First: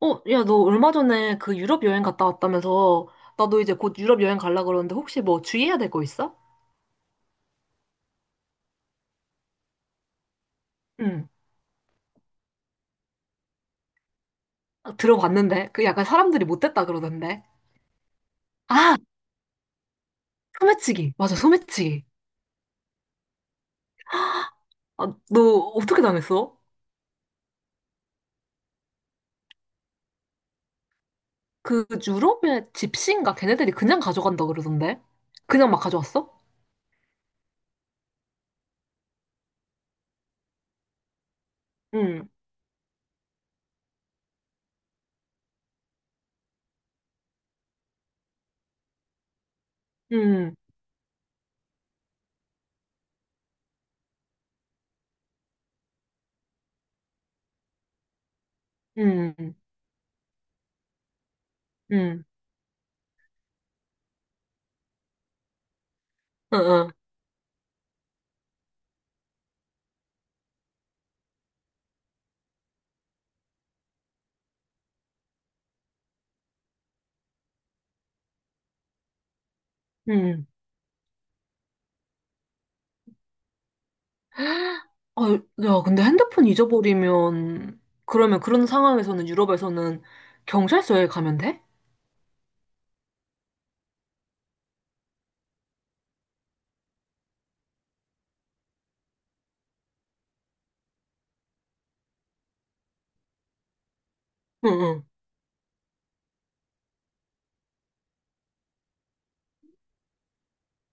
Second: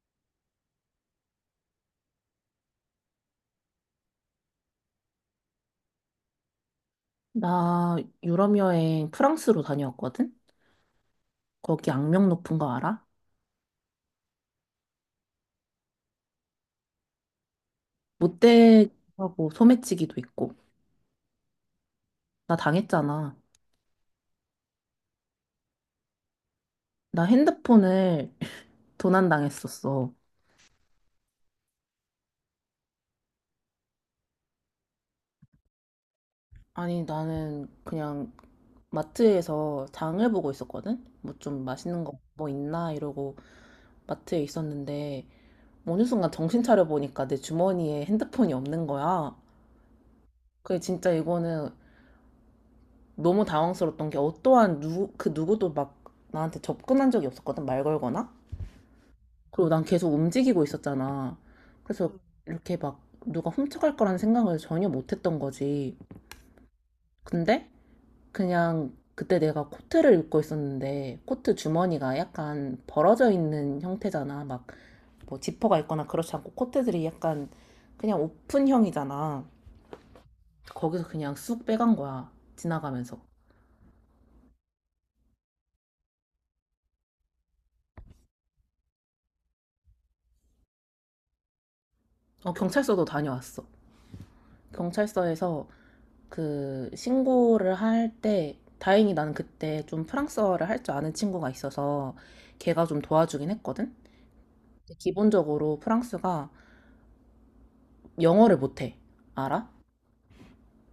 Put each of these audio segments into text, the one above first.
너 얼마 전에 그 유럽 여행 갔다 왔다면서 나도 이제 곧 유럽 여행 갈라 그러는데 혹시 뭐 주의해야 될 거 있어? 나 유럽 여행 프랑스로 다녀왔거든? 응. 거기 악명 높은 거 알아? 아, 들어봤는데 그 약간 사람들이 못됐다 그러던데. 아, 못되고 소매치기도 있고. 소매치기. 맞아, 소매치기. 나 당했잖아. 아, 너 어떻게 당했어? 나 핸드폰을 도난당했었어. 그 유럽의 집시인가 걔네들이 그냥 가져간다 그러던데. 그냥 막 가져왔어? 아니, 나는 그냥 마트에서 장을 보고 있었거든? 뭐 좀 맛있는 거 응, 뭐 있나? 이러고 마트에 있었는데 어느 순간 정신 차려 보니까 내 주머니에 핸드폰이 없는 거야. 응, 그래, 진짜 이거는 너무 당황스러웠던 게 어떠한 그 누구도 막 나한테 접근한 적이 없었거든, 말 걸거나. 응, 응, 그리고 난 계속 움직이고 있었잖아. 그래서 응, 이렇게 막 누가 훔쳐갈 거라는 생각을 전혀 못 했던 거지. 응. 근데 그냥 그때 내가 코트를 입고 있었는데 코트 주머니가 약간 벌어져 있는 형태잖아. 막 뭐 지퍼가 있거나 그렇지 않고 코트들이 약간 그냥 오픈형이잖아. 응. 거기서 그냥 쑥 빼간 거야. 지나가면서. 아, 야, 근데 핸드폰 잊어버리면 그러면 그런 상황에서는 유럽에서는 경찰서에 가면 돼? 어, 경찰서도 다녀왔어. 경찰서에서 그 신고를 할 때 다행히 나는 그때 좀 프랑스어를 할 줄 아는 친구가 있어서 걔가 좀 도와주긴 했거든. 근데 응응. 기본적으로 프랑스가 영어를 못해. 알아?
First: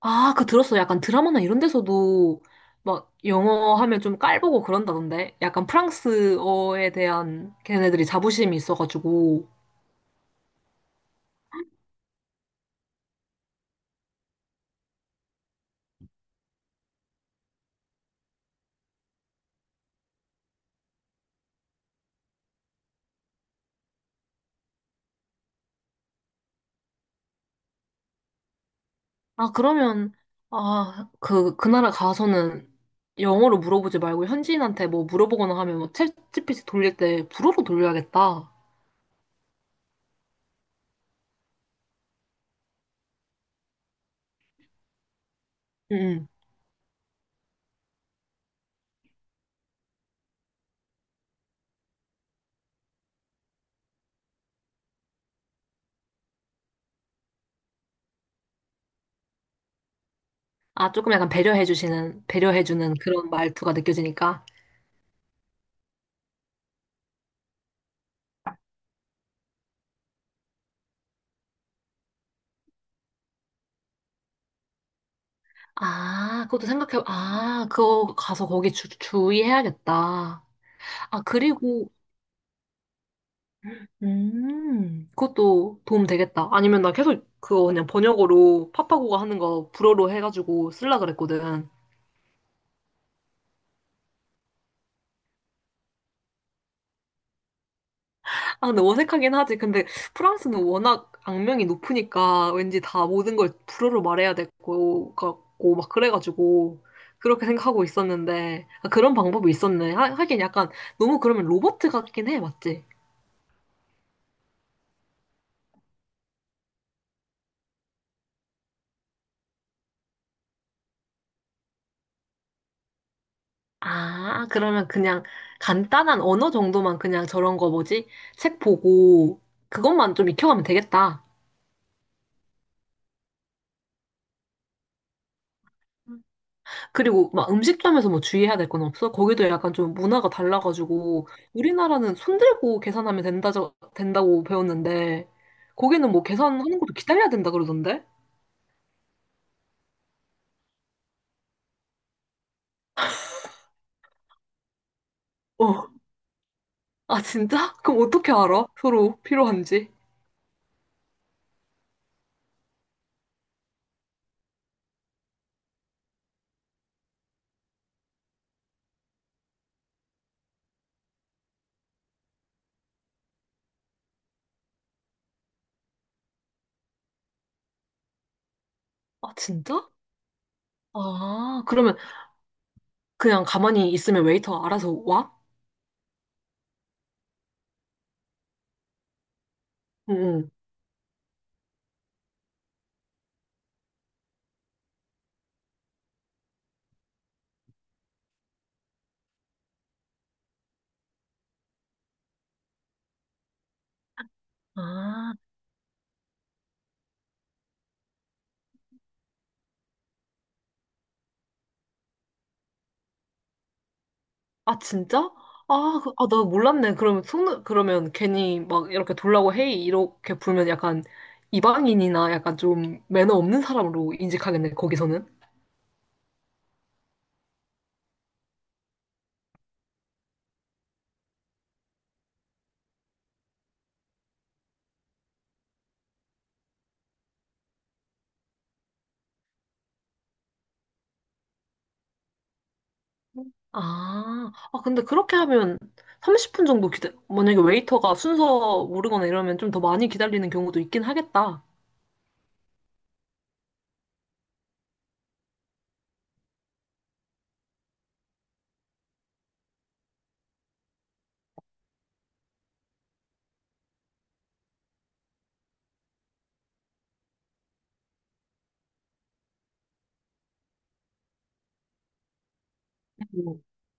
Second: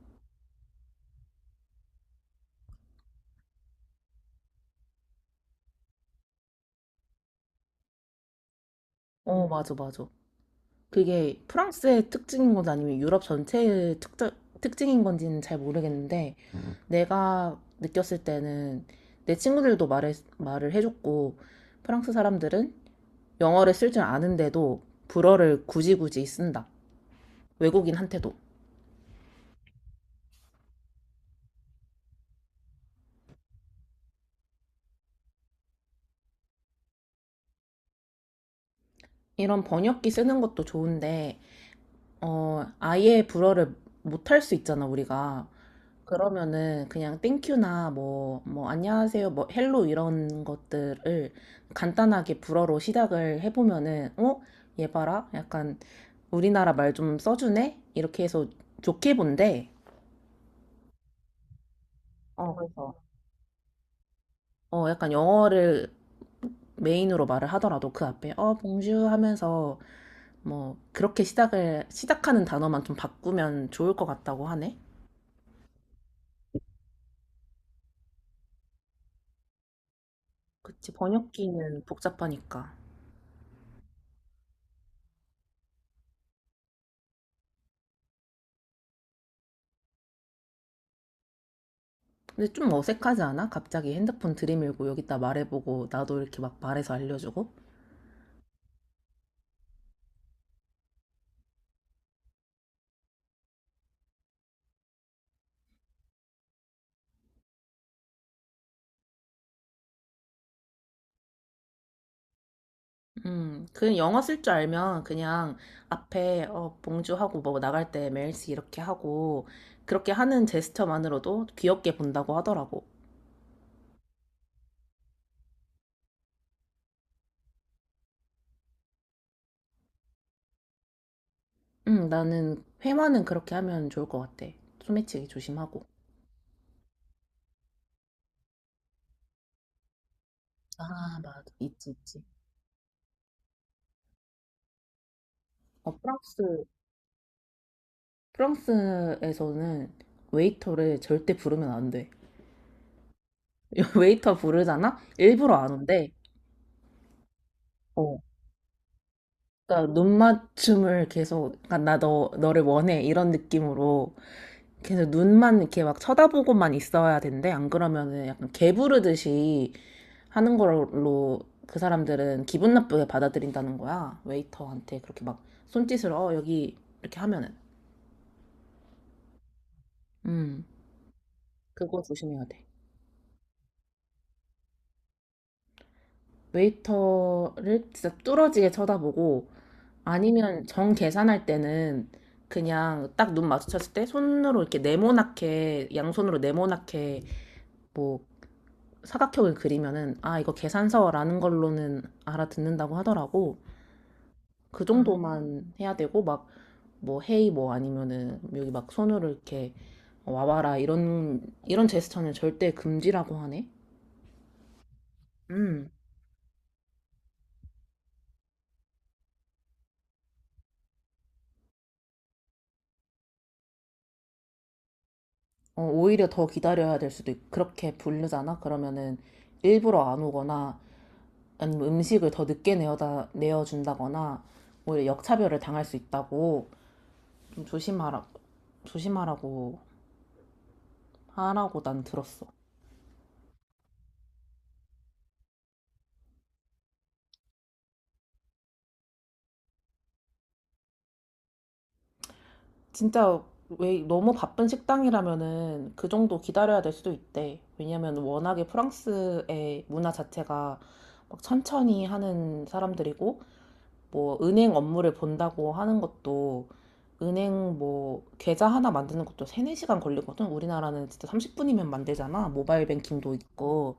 아, 그 들었어. 약간 드라마나 이런 데서도 막 영어 하면 좀 깔보고 그런다던데. 약간 프랑스어에 대한 걔네들이 자부심이 어, 있어가지고. 맞아, 맞아. 그게 프랑스의 특징인 건지 아니면 유럽 전체의 특징인 건지는 잘 모르겠는데 음, 내가 느꼈을 때는 내 친구들도 말을 해줬고 프랑스 사람들은 영어를 쓸 줄 아는데도 불어를 굳이 굳이 쓴다. 외국인한테도. 아, 그러면, 아, 그 나라 가서는 영어로 물어보지 말고 현지인한테 뭐 물어보거나 하면 뭐 챗지피 t 돌릴 때 불어로 돌려야겠다. 이런 번역기 쓰는 것도 좋은데, 어, 아예 불어를 못할 수 있잖아, 우리가. 응. 응. 그러면은 그냥 땡큐나 뭐, 뭐, 안녕하세요, 뭐, 헬로 이런 것들을 간단하게 불어로 시작을 해보면은, 어? 얘 봐라? 약간 우리나라 말 좀 써주네? 이렇게 해서 좋게 본대. 아, 조금 약간 어, 배려해주는 그래서. 그런 말투가 느껴지니까. 어, 약간 영어를 메인으로 말을 하더라도 그 앞에, 어, 봉주 하면서 뭐, 그렇게 시작하는 단어만 좀 바꾸면 좋을 것 같다고 하네. 아, 그것도 생각해. 아, 그거 가서 거기 주의해야겠다. 그치, 아, 번역기는 그리고, 복잡하니까. 그것도 도움 되겠다. 아니면 나 계속 그거 그냥 번역어로 파파고가 하는 거 불어로 해가지고 쓸라 그랬거든. 근데 좀 어색하지 않아? 갑자기 핸드폰 들이밀고 여기다 말해보고 나도 이렇게 막 말해서 알려주고? 아, 근데 어색하긴 하지. 근데 프랑스는 워낙 악명이 높으니까 왠지 다 모든 걸 불어로 말해야 될 거 같고, 막 그래가지고. 그렇게 생각하고 있었는데, 아, 그런 방법이 있었네. 하, 하긴 약간 너무 그러면 로버트 같긴 해, 맞지? 그 영어 쓸 줄 알면 그냥 앞에 어, 봉주 하고 뭐 나갈 때 메일스 이렇게 하고 그렇게 하는 제스처만으로도 귀엽게 본다고 하더라고. 아, 그러면 그냥 간단한 언어 정도만 그냥 저런 거 뭐지? 책 보고 그것만 좀 익혀가면 되겠다. 나는 회화는 그렇게 하면 좋을 것 같아. 소매치기 조심하고. 음. 그리고 막 음식점에서 뭐 주의해야 될 건 없어? 거기도 약간 좀 문화가 아, 달라가지고 맞아. 있지, 우리나라는 있지. 손 들고 계산하면 된다고 배웠는데 어, 거기는 뭐 프랑스, 계산하는 것도 기다려야 된다 그러던데? 프랑스에서는 웨이터를 절대 부르면 안 돼. 웨이터 부르잖아? 일부러 안 어. 온대. 아, 진짜? 그럼 어. 어떻게 알아? 서로 필요한지? 그러니까 눈 맞춤을 계속, 그러니까 나 너, 너를 원해. 이런 느낌으로 계속 눈만 이렇게 막 쳐다보고만 있어야 된대. 안 그러면은 약간 개 부르듯이 하는 걸로 그 사람들은 기분 나쁘게 받아들인다는 거야. 웨이터한테 그렇게 막 손짓을, 어, 여기 이렇게 하면은. 아, 진짜? 음, 아, 그러면 그거 조심해야 돼. 그냥 가만히 있으면 웨이터가 알아서 와? 웨이터를 진짜 뚫어지게 쳐다보고, 응. 아니면 정 계산할 때는 그냥 딱 눈 마주쳤을 때 손으로 이렇게 네모나게 양손으로 네모나게 뭐 사각형을 그리면은 아 이거 계산서라는 걸로는 알아듣는다고 하더라고. 응. 그 음, 아. 정도만 해야 되고 막 뭐 헤이 뭐 아니면은 여기 막 손으로 이렇게 와봐라 이런 제스처는 절대 금지라고 하네. 아, 진짜? 음. 아, 아, 나 몰랐네. 그러면 속 그러면 괜히 막 이렇게 돌라고 헤이 이렇게 불면 약간 이방인이나 약간 좀 매너 없는 사람으로 인식하겠네, 거기서는. 어, 오히려 더 기다려야 될 수도 있, 그렇게 부르잖아. 그러면은 일부러 안 오거나 아니면 음식을 더 늦게 내어준다거나 오히려 역차별을 당할 수 있다고 좀 조심하라고 하라고 난 들었어. 아, 아, 근데 그렇게 하면 30분 정도 만약에 웨이터가 순서 모르거나 이러면 좀 더 많이 기다리는 경우도 있긴 하겠다. 진짜 왜 너무 바쁜 식당이라면은 그 정도 기다려야 될 수도 있대. 왜냐면 워낙에 프랑스의 문화 자체가 막 천천히 하는 사람들이고 뭐 은행 업무를 본다고 하는 것도 은행 뭐 계좌 하나 만드는 것도 3, 4시간 걸리거든. 우리나라는 진짜 30분이면 만들잖아. 모바일 뱅킹도 음. 있고.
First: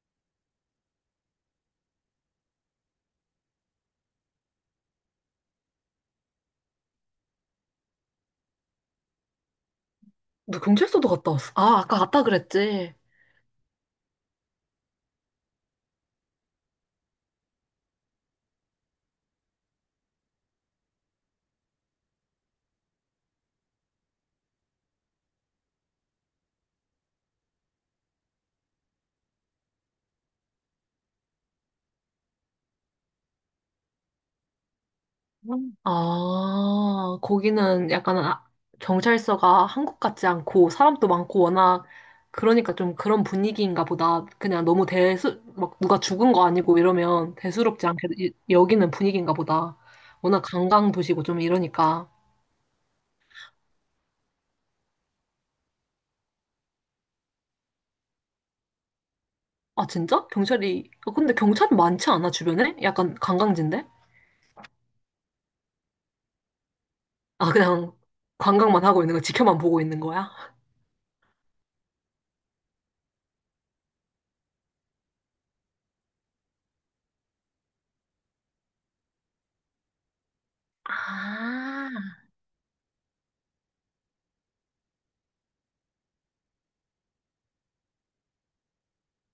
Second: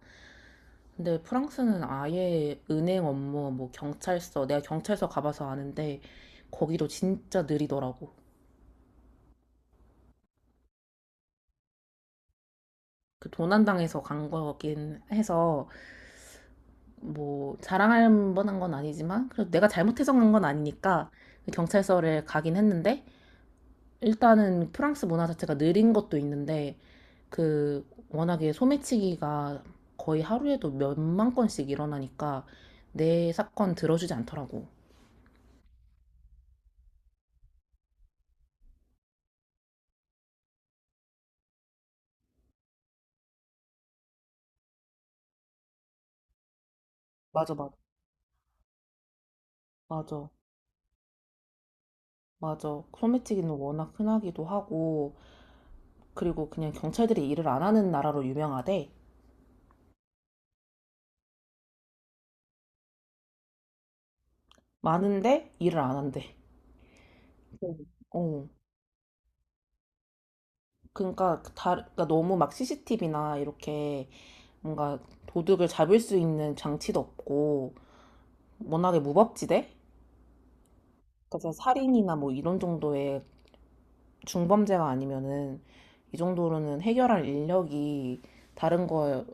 근데 프랑스는 아예 은행 업무, 뭐 경찰서, 내가 경찰서 가봐서 아는데 거기도 진짜 느리더라고. 너 경찰서도 갔다 왔어. 아, 아까 갔다 그랬지. 그 도난당해서 간 거긴 해서 뭐 자랑할 만한 건 아니지만 그래도 내가 잘못해서 간 건 아니니까 경찰서를 가긴 했는데 일단은 프랑스 문화 자체가 느린 것도 있는데 그 워낙에 소매치기가 거의 하루에도 몇만 건씩 일어나니까 내 사건 들어주지 않더라고. 아, 거기는 약간 경찰서가 한국 같지 않고 사람도 많고 워낙 그러니까 좀 그런 분위기인가 보다. 그냥 너무 막 누가 죽은 거 아니고 이러면 맞아, 맞아, 대수롭지 않게 여기는 분위기인가 보다. 맞아, 워낙 관광 도시고 좀 이러니까. 맞아. 소매치기는 워낙 흔하기도 하고, 그리고 그냥 경찰들이 일을 안 하는 나라로 유명하대. 아, 진짜? 경찰이, 어, 근데 경찰 많지 않아, 주변에? 약간 관광지인데? 많은데 일을 안 한대. 아, 음. 그냥 어. 관광만 하고 있는 거, 지켜만 보고 있는 거야? 그러니까 그러니까 너무 막 CCTV나 이렇게 뭔가 도둑을 잡을 수 있는 장치도 없고, 워낙에 무법지대? 그래서 아 살인이나 뭐 이런 정도의 중범죄가 아니면은 이 정도로는 해결할 인력이 다른 거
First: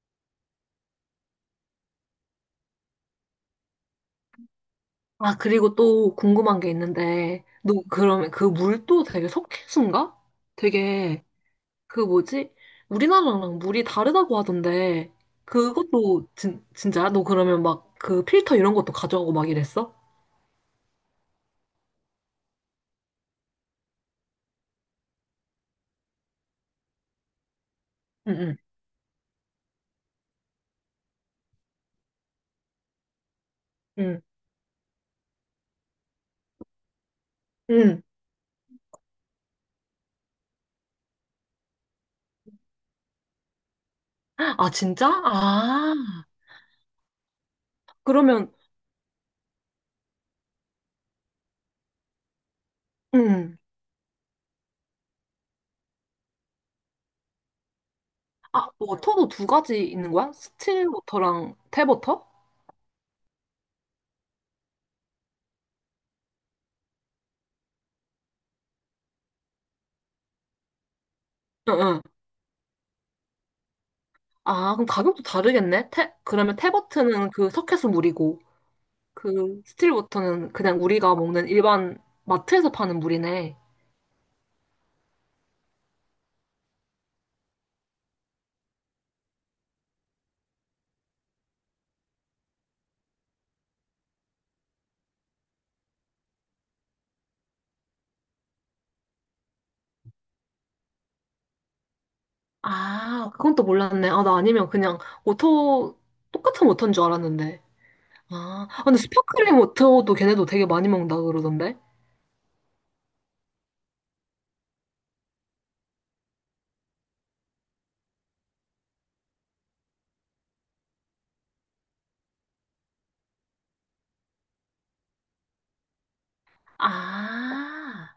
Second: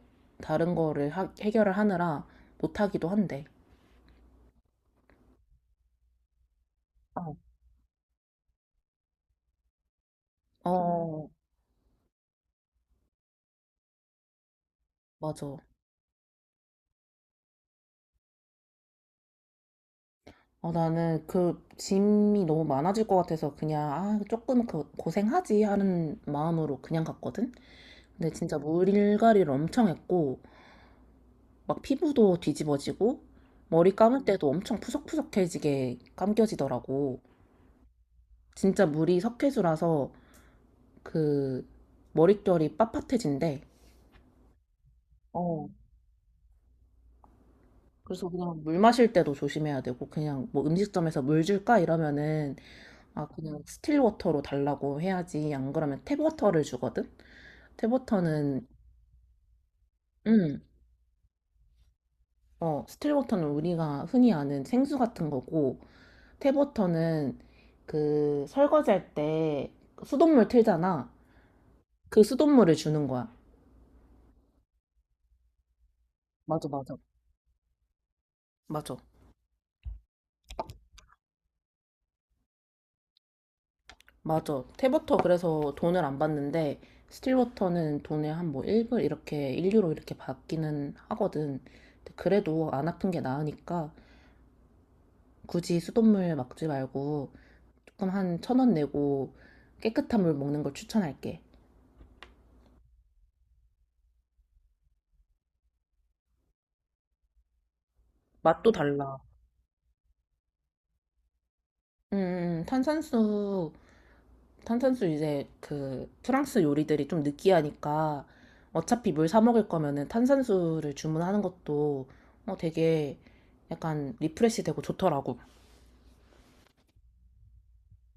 다른 거를 해결을 하느라 못하기도 한데. 아, 그리고 또 궁금한 게 어. 있는데, 너 그러면 그 물도 되게 석회수인가? 되게, 어, 그 뭐지? 우리나라랑 물이 다르다고 하던데, 맞아. 그것도 진짜야? 너 그러면 막 그 필터 이런 것도 가져가고 막 이랬어? 어, 나는 그 짐이 너무 많아질 것 같아서 그냥 아, 조금 그 고생하지 하는 마음으로 그냥 갔거든. 근데 응, 응, 진짜 물갈이를 엄청 했고 막 피부도 뒤집어지고 머리 응, 감을 때도 엄청 푸석푸석해지게 감겨지더라고. 응. 진짜 물이 석회수라서 그 머릿결이 빳빳해진대. 아, 진짜? 어. 아, 그래서 그러면, 그냥 물 마실 때도 조심해야 되고 그냥 뭐 음식점에서 물 줄까 이러면은 아 응. 그냥 스틸 워터로 달라고 해야지 안 그러면 탭 워터를 주거든. 탭 워터는 아, 워터도 두 가지 있는 거야? 음, 스틸 워터랑 탭 워터? 어, 스틸 워터는 우리가 흔히 아는 생수 같은 거고 탭 워터는 그 설거지할 때 수돗물 틀잖아. 응, 응. 그 수돗물을 주는 거야. 아, 그럼 가격도 다르겠네? 그러면 맞아, 탭 맞아. 워터는 그 석회수 물이고, 맞아. 그 스틸 워터는 그냥 우리가 먹는 일반 마트에서 파는 물이네. 맞아. 탭워터 그래서 돈을 안 받는데 스틸워터는 돈의 한 뭐 1불 이렇게 1유로 이렇게 받기는 하거든. 근데 그래도 안 아픈 게 나으니까 굳이 수돗물 막지 말고 조금 한 1,000원 내고 깨끗한 물 먹는 걸 추천할게. 아, 그건 또 몰랐네. 아, 나 아니면 그냥 워터 똑같은 워터인 줄 알았는데. 아, 맛도 아, 근데 달라. 스파클링 워터도 걔네도 되게 많이 먹는다 그러던데. 음, 음, 탄산수, 탄산수 이제 그 프랑스 요리들이 좀 느끼하니까 어차피 물 사 먹을 거면은 탄산수를 주문하는 것도 어, 되게 약간 리프레시 되고 좋더라고. 아,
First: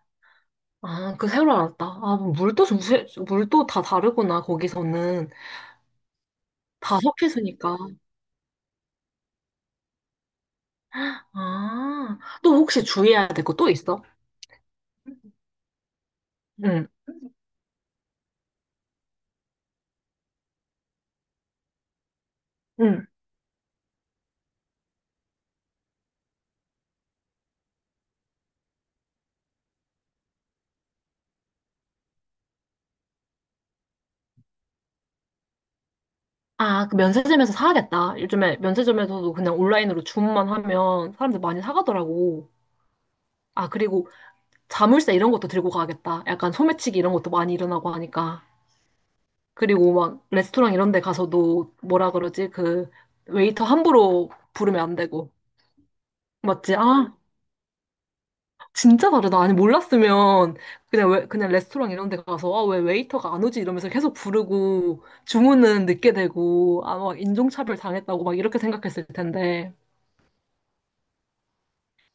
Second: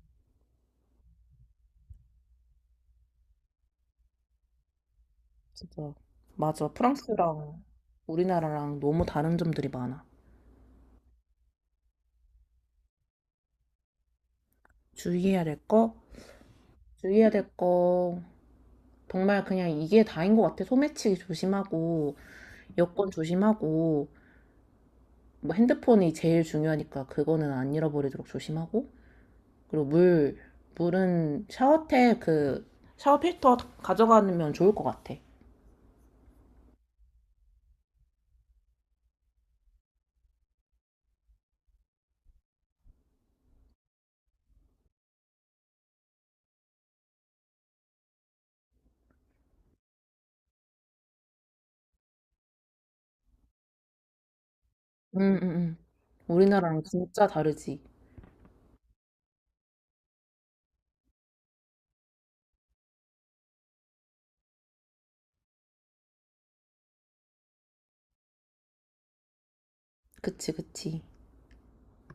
아, 그 새로 알았다. 아, 뭐 물도 좀 물도 다 다르구나. 거기서는 진짜. 맞아. 다 프랑스랑 섞여서니까. 우리나라랑 너무 다른 점들이 많아. 아, 또 혹시 주의해야 될 거 또 있어? 주의해야 될 거? 응, 주의해야 될 거. 정말 그냥 이게 다인 것 같아. 소매치기 조심하고, 응. 여권 조심하고, 뭐 핸드폰이 제일 중요하니까 그거는 안 잃어버리도록 조심하고. 그리고 물, 물은 샤워템 그 샤워 필터 가져가면 좋을 것 같아. 아, 그 면세점에서 사야겠다. 요즘에 면세점에서도 그냥 온라인으로 주문만 하면 사람들 많이 사가더라고. 아, 그리고 자물쇠 이런 것도 들고 가야겠다. 약간 소매치기 이런 것도 많이 일어나고 하니까. 그리고 막 레스토랑 이런 데 가서도 뭐라 그러지? 그 웨이터 함부로 부르면 안 되고. 응, 응, 응. 맞지? 우리나라랑 아, 진짜 다르지. 진짜 다르다. 아니, 몰랐으면 그냥 왜, 그냥 레스토랑 이런 데 가서 아, 왜 웨이터가 안 오지? 이러면서 계속 부르고 주문은 늦게 되고 아, 막 인종차별 당했다고 막 이렇게 생각했을 텐데. 그치, 그치.